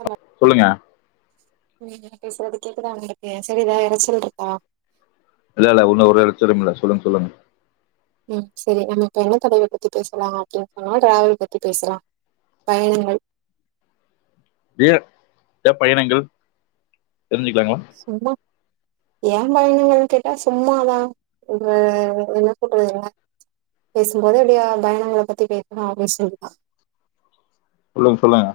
hello சொல்லுங்க ம் நா பேசிறது கேக்குதா உங்களுக்கு சரிதா எறச்சல் இருக்கா இல்லல்ல ஒன்னு ஒரு எறச்சலும் இல்ல சொல்லுங் சொல்லுங்க ம் சேரி நம்ம இப்ப என்ன தலைவர் பத்தி பேசலா அப்டின்னு சொன்னா டிராவல் பத்தி பேசலா பயணங்கள் டியர் ஏ பயணங்கள் தெரிஞ்சிக்கலாங்ளா சும்மா ஏ பயணங்கள் கேட்டா சும்மாதா உங்க என்ன சொல்றது பேசும்போது அப்டியா பயணங்கள பத்தி பேசணு அப்டின்னு சொல்ட்டா சொல்லுங் சொல்லுங்க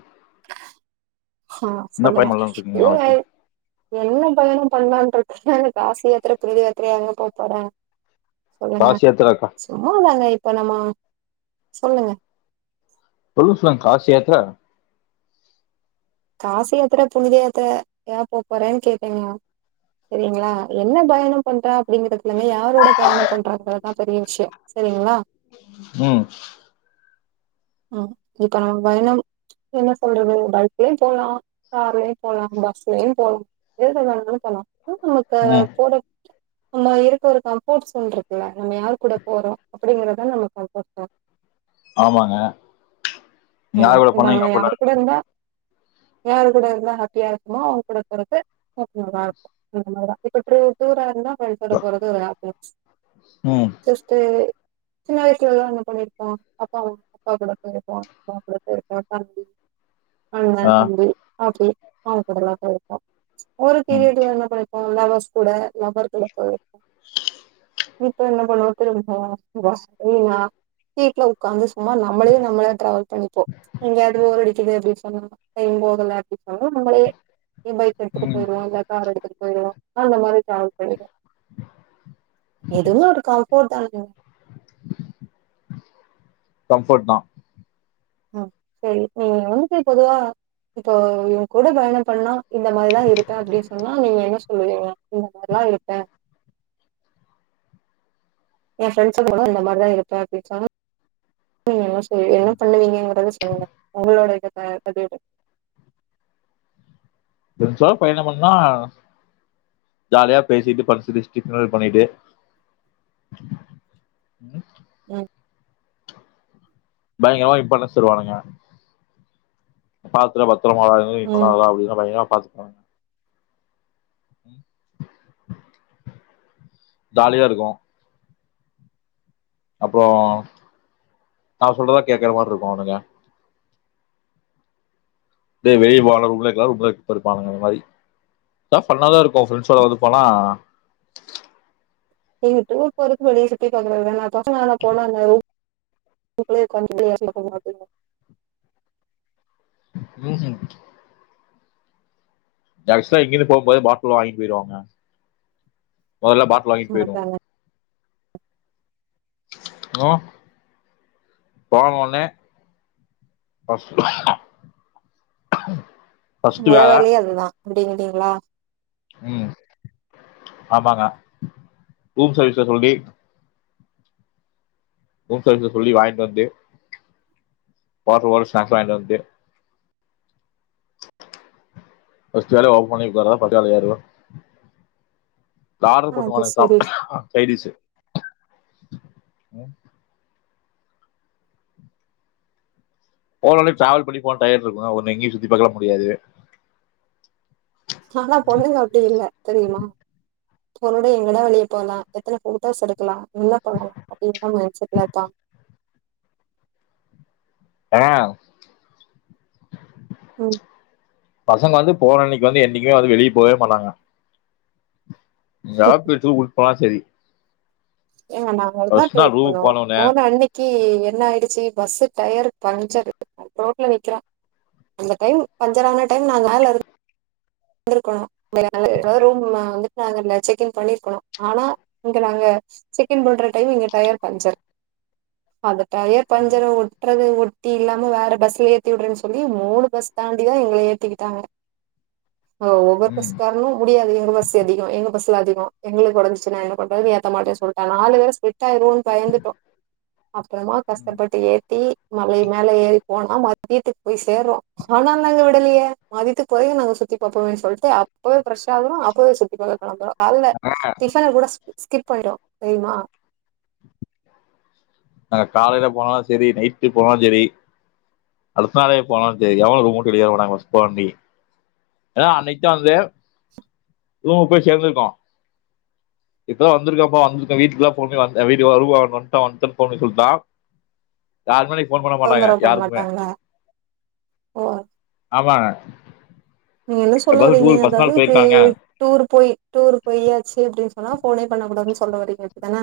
ஆ என்ன சொல்லுங்க பயணம் பண்ணலான்னு இருக்கீங்க இல்லைங்கா நாளைக்கு என்ன பயணம் பண்ணலான்ருக்கங்க எனக்கு காசி யாத்திர புனித யாத்திரயாங்க போ போற சொல்லுங்க காசி யாத்திராக்கா சும்மாதாங்க எப் இப்ப நம்ம சொல்லுங்க சொல்லு சொல்லுங்க காசி யாத்தர காசி யாத்திர புனித யாத்திர ஏ போ போறன் கேப்பீங்களா செரிங்களா என்ன பயணம் பண்றா அப்டிங்கறதுலங்க யாரோட பயணம் பண்றாங்கிறதா பெரிய விஷியோ செரிங்களா ம் ம் இப்ப நா பயணம் என்ன சொல்றது பஸ்லயு போலா கார்லயு போலா பஸ்லயு போலா எது வேணாலுனாலு போலா தூக் நமக்கு ம் போறக் நம்ம இருக்க ஒரு கம்ஃபோர்ட்சோன் இருக்குல்ல நம்ம யாரு கூட போறோ அப்படிங்கறதா நம்ம கம்ஃபோர்ட்சோன் ஆமாங்க ம் யார் கூட போனா நம்ம யாரு கம்ஃபர்ட்டா கூட இருந்தா யாரு கூட இருந்தா ஹாப்பியா இருக்குமோ அவுங்க கூட போறக்கு ஸ்கோப் நல்லா இருக்கு அந்தமாதிரிதா இப்ப எப்டி தூரோ இருந்தா ஃப்ரெண்ட்ஸ் ஓட போறது ஒரு ஏப்தா ம் ஜஸ்ட் சின்ன வயசுலல்லா என்ன பண்ணிருப்போ அப்பாவ அப்பா கூட போயிருப்போ தோன்றது கரெக்டாண்டி அண்ண ஆ தம்பி அப்டியே ஆ கடலா போயிருக்கோ ஒரு ம் பீரியடுல என்ன பண் உன் லவ்வர்ஸ்கூட லவ்வர் கூட போயிருப்ப இப்ப என்ன பண்ணுவோ திரும்பி போவோ பாஸ் இல்லையா சீட்ல உட்காந்து ம்மா நம்லயே நம்மல ட்ராவல் இப்போ எங்கயாது போர் அடிக்குது அப்டி சொன்னா ஐய்யயோ அது அது நம்லே பைக் எடுத்துட்டு ம் பொயிருவா இல்ல கார் எடுத்துட் பொயிருவா அந்த மாதிரி டிராவல் பண்ணிக்குவா இதுவு ஒருக்க போட்டாங்க கம்ஃபர்ட் தா ஹம் சரி நீ வந்துட்டு பொதுவா இப்போ இவ கூட பயணம் பண்ணா இந்த மாரிதா இருப்பே அப்டின்னு சொன்னா நீங்க என்ன இல்லையே இந்த மாரிலா இருப்பே ஏ பிரண்ட்ஸ்ககூடலா அந்த மாரி தா இருப்பே அப்டின்னு சொன்னா [unintelligible] என்ன பண்ணுவீங்கங்கறத சொல்லுங்க ஒங்ளோட ஆஹ் அது ஒரு சொகுசா பயணோ பண்ணா ஜாலியா பேசிட்டு [unintelligible] பண்ணிட்டு உம் பயங்கரமா இத்பண்ண சொல்வாங்க பாத்து [unintelligible] [unintelligible] பாத்துபோங்க ம் உம் ஜாலியா இருக்கு அப்றோ நா சொல்றதா கேக்குற மாரி இருக்கு அவுனுங்க நீ வெளிய போனாலு [unintelligible] நீங்க டூர் போறக்கு வெளிய சுத்திட்டு [unintelligible] பசங்க எல்லா [unintelligible] வீசிங் எக்ஸ்ட்ரா இங்கிருந்து போம் போதே பாட்ல வாங்கிட்பொயிருவாங்க மொதல்ல பாட்ல வாங்கிட்டு பொயிருவோ மாட்டாங்க [unintelligible] மொத வேல வேலயே அது தா வடியவிடியங்ளா உம் ஆமாங்க ரூம் சர்வீஸ்ல சொல்லி ரூம் சர்வீஸ்ல சொல்லி வாங்கிட்டு வந்து வாட்டர் பாட்டில் ஸ்நாக்ஸ்லா வாங்கிட்டு வந்து ஃபர்ஸ்ட்டு வேலையா ஓபன் [unintelligible] ஆர்டர் அது பண்ணுவானுங்க சரி சாப் சைடிஷு உம் போனாலே டிராவல் பண்ணி போன டயட் இருக்கு ஒண்ணு எங்கேயு சுத்தி பாக்கலா முடியாது ஆனா பொண்ணுங்க அப்டி இல்ல தெரியுமா போனதும் எங்கலா வெளிய போகலாம் எத்தனை போட்டோஸ் எடுக்கலாம் என்ன பண்ணலாம் அப்படின்னுதான் மைண்ட் செட்ல இருப்பா ஆஹ் உம் பசங்க வந்து போனன்னைக்கு வந்து என்னைக்குமே வந்து வெளியே போகவே மாட்டாங்க எங்கயாவது போய்ட்டு ஊருக்கு போனா சரி ஏங்க நாங்கதான் ஃபர்ஸ்ட் டூர் நாள் ரூமுக்கு போனோம் போனோனே போன அன்னைக்கு என்ன ஆயிடுச்சு பஸ் டயர் பஞ்சர் ரோட்ல நிற்கிறோம் அந்த டைம் பஞ்சர் ஆன டைம் நான் மேல இரு க்கும் [unintelligible] நாங்க ரூம் வந்துட்டு செக்இன் பண்ணிருக்கனும் ஆனா இங்க நாங்க செக் இன் பண்ற டைம் இங்க டயர் பஞ்சர் அத பழைய பஞ்சர ஒ றது ஒட்டி இல்லாம வேற பஸ்ல ஏத்தி விடுறேன்னு சொல்லி மூணு பஸ் தாண்டிதான் எங்களை ஏத்தி விட்டாங்க ஒவ்வொரு ம் பஸ்காரனும் முடியாது எங்க பஸ்ல அதிகம் எங்க பஸ்ல அதிக ம் எங்களுக்கு உடம்பு சரியில்லை என்ன பண்றது ஏத்த மாட்ட சொல்லிட்ட நாலு பேரு னு பயந்துட்டோம் அப்புறமா கஷ்டப்பட்டு ஏத்தி மல மேல ஏறி போனா மதியத்துக்கு போய் சேர்ரோம் ஆனா நாங்க விடலையே மதியத்துக்கு போய் நாங்க சு த்தி பாப் சொல்லிட்டு அப்பவே ஃப்ரெஷ்ஷா ஆகரோம் அப்பவே சுத்தி பாக்க கிளம்பரும் கால்ல டிஃபன கூட ஸ்கிப் ஆயிடும் தெரியுமா நாங்க காலையில போனாலும் சரி நைட்டு் போனாலும் சரி அடுத்த நாளே போனாலும் சரி எவனும் ரூமுட்டு வெளிய [unintelligible] ஏன்னா அன்னைக்கு தான் வந்து ரூமுக்கு போய் சேர்ந்திருக்கோம் இப்பாம் வந்திருக்கப்ப வந்திருக்கோம் வீட்டுக்குல்லாம் [unintelligible] [unintelligible] போன் பண்ண மாட்டாங்க தொந்தரவு பண்ண யாருக்குமே மாட்டாங்களா ஓ ஆமாங்க நீங்க என்ன சொல்ல எப்போதும் வறீங்க டூர் ஃபர்ஸ்ட் அதாவது நாள் இப்படி போயிருக்காங்க டூர் போய் டூர் போயாச்சு அப்டின்னு சொ போனா போன் பண்ண கூடாதுன்னு சொல்ல வரீங்க அப்படிதானே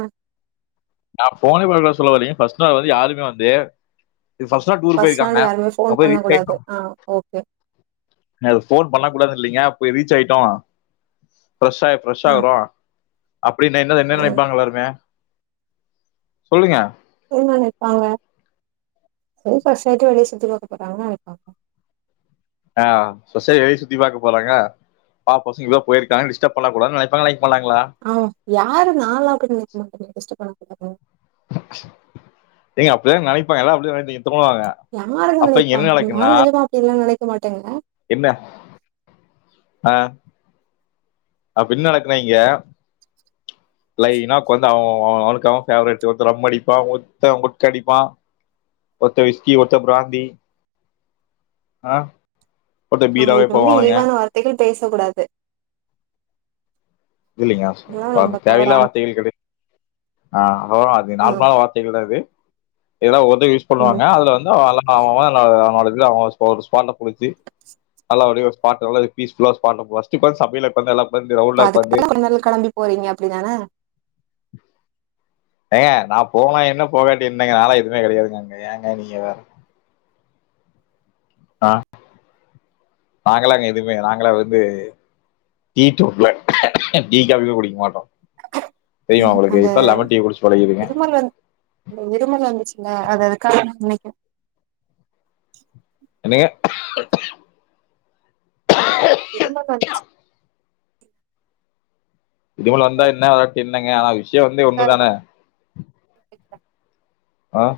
நான் போனை பன்னகூடாது சொல்ல வரலங்க பர்ஸ்ட் நாள் வந்து யாருமே வந்து ஃபர்ஸ்ட் நாள் டூர் ஃபஸ்ட் போயிருக்காங்க நாள் யாருமே நான் போன் போய் பண்ண கூடாது ஆ ஓகே போன் பண்ண கூடாது இல்லைங்க போய் ரீச் ஆயிட்டோம் ஃப்ரெஷ்ஷாய் ஃப்ரெஷ் ஆ ஆகுறோம் அப்படின்ன என்ன என்ன ஆ நினைப்பாங்கா எல்லாருமே சொல்லுங்க என்ன நினைப்பாங்க ஏதோ ஃப்ரஸாயிட்டு வெளிய சுத்தி பாக்க போறாங்கனு நினைப்பாங்க ஆஹ் [unintelligible] வெளிய சுத்தி பாக்க போறாங்க பா பசங்க எங்கையோ போயிருக்காங்க டிஸ்டர்ப் பண்ண கூடாதுனு நினைப்பா [unintelligible] உஹ ஏங்க அப்டிதாங் நினைப்பாங்க எல்லா அப்டி நினைப்பி யாருங்க நினைப்பா நாங்க எதுக்கு அப்டிலாம் நினைப் மாட்டோங்க என்ன ஆஹ் அப்பின்ன நடக்குனா இங்க லைன்னா உக்காந்து அவன் அவனுக்கு அவன் பேவரட் ஒருத்த ரம் அடிப்பான் ஒருத்தன் ஓட்கா அடிப்பான் ஒருத்தன் விஸ்கி ஒருத்தன் பிராந்தி ஆ பாத்த நம்ம பீராவே இப்ப வந்து போவானுங்க இழிவான வார்த்தைகள் பேசக் கூடாது இதில்லிங்கா யார் சொ இதெல்லா இப்ப ரொம்ப தேவையில்லாத தவறான வார்த்தைகள் கெடை ஆ அதலா அது ம் நார்மலான வார்த்தைகள்தா அது எதா ஒ யூஸ் ம் பண்ணுவாங்க அதுல வந்து அவன்லா அவ அவ அவனோட அவங்க ஒரு ஒரு [unintelligible] முடிஞ்சு நல்லா வடி பாட்ட நல்லா பீஸ்ஃபுல்லா [unintelligible] சமையலுக் வந்து எல்லா இப்ப அதுக்கு தான கொடைக்கானல் கெளம்பி போறிங்க அப்படிதான ஏங்க நா போனா என்ன போவட்டி என்ன இருந்தங்கனால நால எதுவுமே கடையாதுங்க அங்க ஏங்க நீங்க வேற அ நாங்களாங்க எதுமே நாங்களா வந்து டீடோட்லர் ஆகிய டீ காப்பி குடிக்க மாட்டோ அந்த பழகிடுங்க இருமல் வந் இருமல் வந்துச்சுல்ல அது அது காரண நெ என்னங்க இருமல் வந்ச்சு இருமல் வந்தா என்ன வாரட்டி என் என்னங்க ஆனா வி விஷியோ வந்து அதுக்காக ஒன்னுதான தா நெனைக்கிறே அ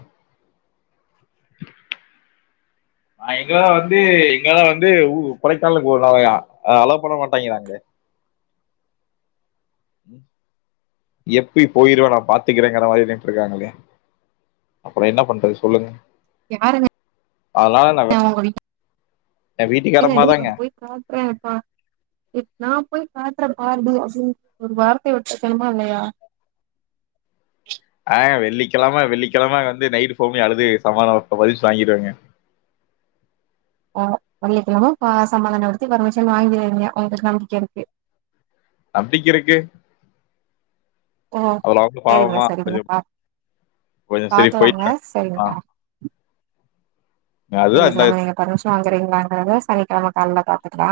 அ இங்கெல்லா வந்து இங்கல்லா வந்து உ கொடைக்கானலுக்கு [unintelligible] அலோ பண்ண மாட்டாங்கிறாங்லே எப்டி போயிருவ நா பாத்துக்கிறேங்கிற மாரியே நின்ட்ருக்காங்களே அப்புற என்ன பண்றது சொல்லுங்க யாருங்கங்க அதனால நான் ஒங்க வீட் என் ஏங்க வீட்டுக்காரமா நீங்க தாங்க போய் [inaudible] நா போய் பாத்ர பா அப்டி ஒரு வார்த்தய விட்டுருக்கணுமா இல்லயா அ வெள்ளி வெள்ளிக்கெழம வெள்ளிக்கெழம வந்து நைட்டு போமி அழுது சமாதான ப்பரிஸ் வாங்கிருவாங்க ஓ வெள்ளிக்கெழம சமாதானப்படுத்தி பர்மிஷன் வாங்கிறுவிங்க உங்ளுக்கு நம்பிக்க இருக்கு அப்டிக் இருக்கு ஓ அதுல அவங்க சேரிங்க பாவமா செரிங்க கொஞ்சம் கொஞ்சம் சரி பாக்கலாங்க போயிட்டு ஆ செரிங்கா அதுதான் இந்த வெள்ளிக்கெழம நீங்க பர்மிஷன் வாங்குறீங்களாங்கத சனி கெழம கால்ல பாத்துக்லா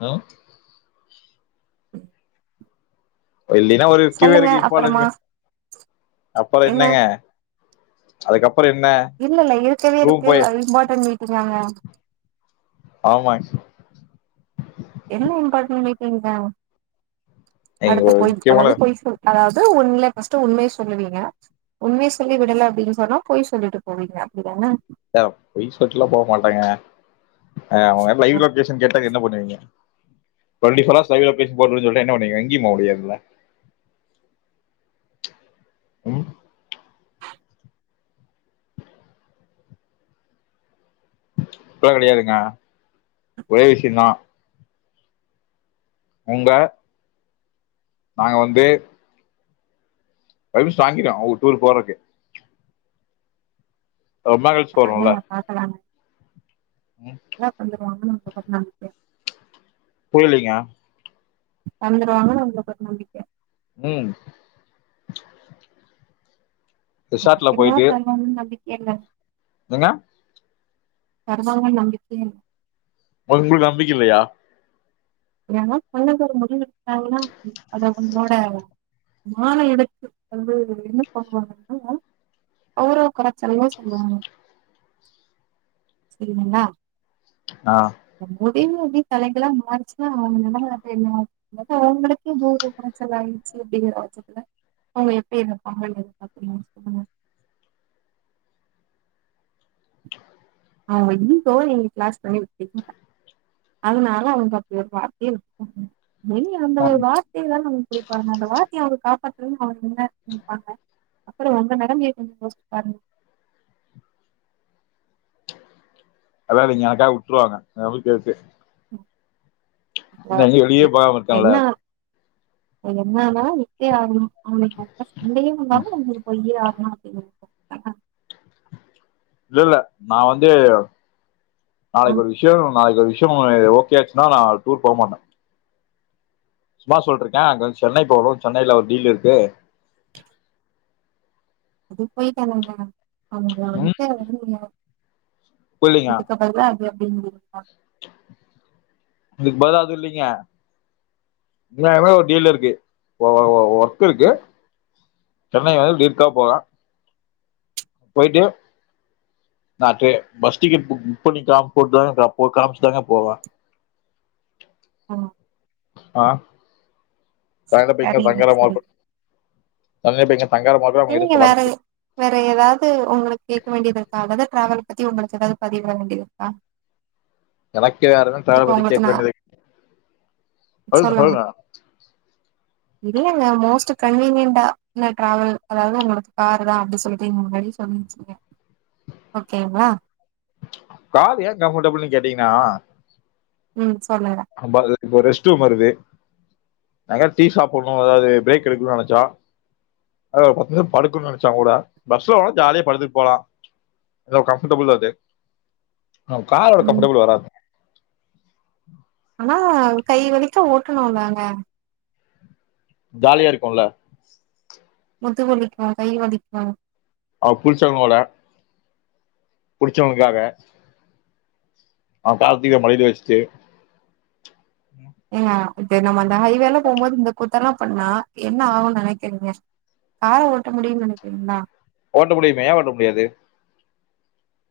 நோ இல்லினா ஒரு கிவே சொல்லுங்க இருக்கு அப்பறமா இப்ப அப்புற என்ன என்னங்க அதுக்கப்புற என்ன இல்ல இல்ல இருக்கவே ரூம் இருக்கு போயி அது இம்பார்ட்டன்ட் மீட்டிங்காங்க ஆமாங் என்ன இம்பார்ட்டன் மீட்டிங் தா நீங்க அடுத்த ஒரு பொய் முக்கியமான அதாவது பொய் சொ அதாவது உண் ஃபர்ஸ்ட்ட் உண்மையை சொல்லுவீங்க உண்மைய சொல்லி விடல அப்டின்னு சொன்னா பொய் சொல்லிட்டு போவீங்க அப்டியானா யாம் பொய் சொல்லிட்டுலா போ மாட்டாங்க அவ்ங்க லைவ் லொகேஷன் கேட்டா என்ன பண்ணுவீங்க twenty four hours live location போட சொன்னா என்ன பண்ணுவிங்க எங்கே போக முடியாது ங்க உம் அப்டில்லா கிடையாதுங்க ஒரே விஷ்யோதா உங்க நாங்க வந்து பர் மிசோன் வாங்கிட்டோ ஓ டூட்ரு போறக்கு ரொம்ப கழிச்சு போறோல என்ன தந்துருவாங்லா மக்க புரியலீங்க தந்துருவாங்கன்னு உங்களுக்கு ஒரு நம்பிக்கை உம்ம் ரேசாட்டுல போயிட்டு என்ன ஏங்க தருவாங்கனு நம்பிக்கையேல் உங்ளுக்கு நம்பிக்கை இல்லையா ஏன்னா பல்லது ஒரு முடிவு எடுத்தாங்கன்னா அத அவங்களோட மான இடுத்து வந்து என்ன பண்ணுவாங்கன்னா கௌரவ கெரச்சலையு சொல்லுவாங்க செரிங்களா ஆஹ் திமுதி தலைகளா மார் ஆ அவம நடமுற தெரியு என் அவுங்களு பூ உச்சல் ஆயிடுச்சு அப்டிங்கிற வட்சத்துல அவுங்க எப்டி இருப்பாங்க சொல்லு அவ்ங்க இங்கோ நீங்க கிளாஸ் பண்ணி விட்டுகிங்க அதனால அவ்ங்க அப்டி ஒரு வார்த்தையே வி நீங்க அந்த ஒரு வார்த்தையைதா நமக்கு பிடிப்பாங்க அந்த வார்த்தை அவங்கப் [unintelligible] ஆ வங்க நினைங்க அப்புறோ உங்க நிலைமைய கொஞ்சோ யோசிச்சு பாருங்க அத நீங்க யாருகிடயா விட்டுருவாங்க கேக்கு ஆ ங்க வெளியே போகாம இருக்கேன்ல என்னானா இத்தே அவுங்ளுக்கு சண்டைய இல்லாலு உங்களுக்கு போய் ஆ இல்லல்ல நான் வந்து ஆ நாளைக்கு ஒரு விஷ்யோ நாளைக்கு ஒரு விஷ்யோ ட்மொழி ஓகே ஆச்சுன்னா நான் டூர் போ மாட்டேன் சும்மா சொல்றக்கே அங்க வந்து சென்னை போனு சென்னையில ஒரு டீல் இருக்கு அது போயிட் தராங்கல அவுங்க ம் வந்து [unintelligible] புரியலீங்க இதுக்க அப்பற்ந்தா ய அப்டிங்கிறிங்ளா இதுக்கு பதுலா எது இல்லிங்க ஏழாயர்வா ஒரு டீவ்ல இருக்கு ஒ ஒ ஒ ஓர் கு இருக்கு சென்னை வந்து லீவ்க்கா போற போயிட்டு நா ட்ரே பஸ் டிக்கெட் ஃபுக் பண்ணி கா போட்டுங்க காமிச்சுதாங்க போவ அ அ சாங்லப்ப இங்க சரிங்க பய்ங்கரமா சரிங்க இருக்கு [unintelligible] நீங்க வேற எ வேற ஏதாவது உங்களுக்கு கேட்க வேண்டியதுக்காகதான் டிராவல் பத்தி உங்களுக்கு ஏதாவது பதிவிட வேண்டியது இருக்கா எனக்க வேறதா தலை இப்ப வலி உங்களுக்கு கேட்க நா வேண்டியது சொல்லுங்க சொல்லுங்க இல்லங்க மோஸ்ட் கன்வீனியன்டா இல்ல டிராவல் அதாவது உங்களோட காரு தான் அப்பிடி சொல்ட்டு முன்னாடியே சொல்லிி வச்சிருச்சக்கேன் ஓகேங்களா கார் ஏன் கம்ஃபர்டபுள்னு கேட்டீங்கன்னா ம் சொல்லுங்க அம்மாக்கு இப்ப ஒரு ரெஸ்டூ ரூம் வருது எங்காது டீ சாப்புணும் அதாவது பிரேக் எடுக்கலான்னு நெனைச்சோ அதுல ஒரு பத்து நிமிஷம் படுக்கணும்னு நெனைச்சா கூட பஸ்ல போனா ஜாலியா படுத்துட்டு போலாம் எந்த ஒரு கம்ஃபர்ட்டபிள் இருக்காது ஆ காரோட ம் கம்ஃபர்டபிள் வராது ஆனா கை வலிக்க ஓட்டணும் நாங்க ஜாலியா இருக்கோல்ல முது வலிக்கும் கை வலிக்கும் அவ புருசனோட புடிச்சவங்களுக்காக அவ கார்த்திக்க படிக்க வச்சுட்டு ஏங்க இது நம்ம அந்த ஹைவேல போம்போது இந்த கூத்தெல்லாம் பண்ணா என்ன ஆகும்ன்னு நெனைக்கிறீங்க காரை ஓட்ட முடியும்னு நெனைக்கிறீங்களா ஓட்ட முடியுமே ஏன் ஓட்ட முடியாது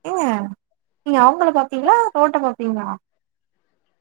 ஏங்க நீங்க அவுங்கள பாப்பீங்களா ரோட்ட பாப்பீங்களா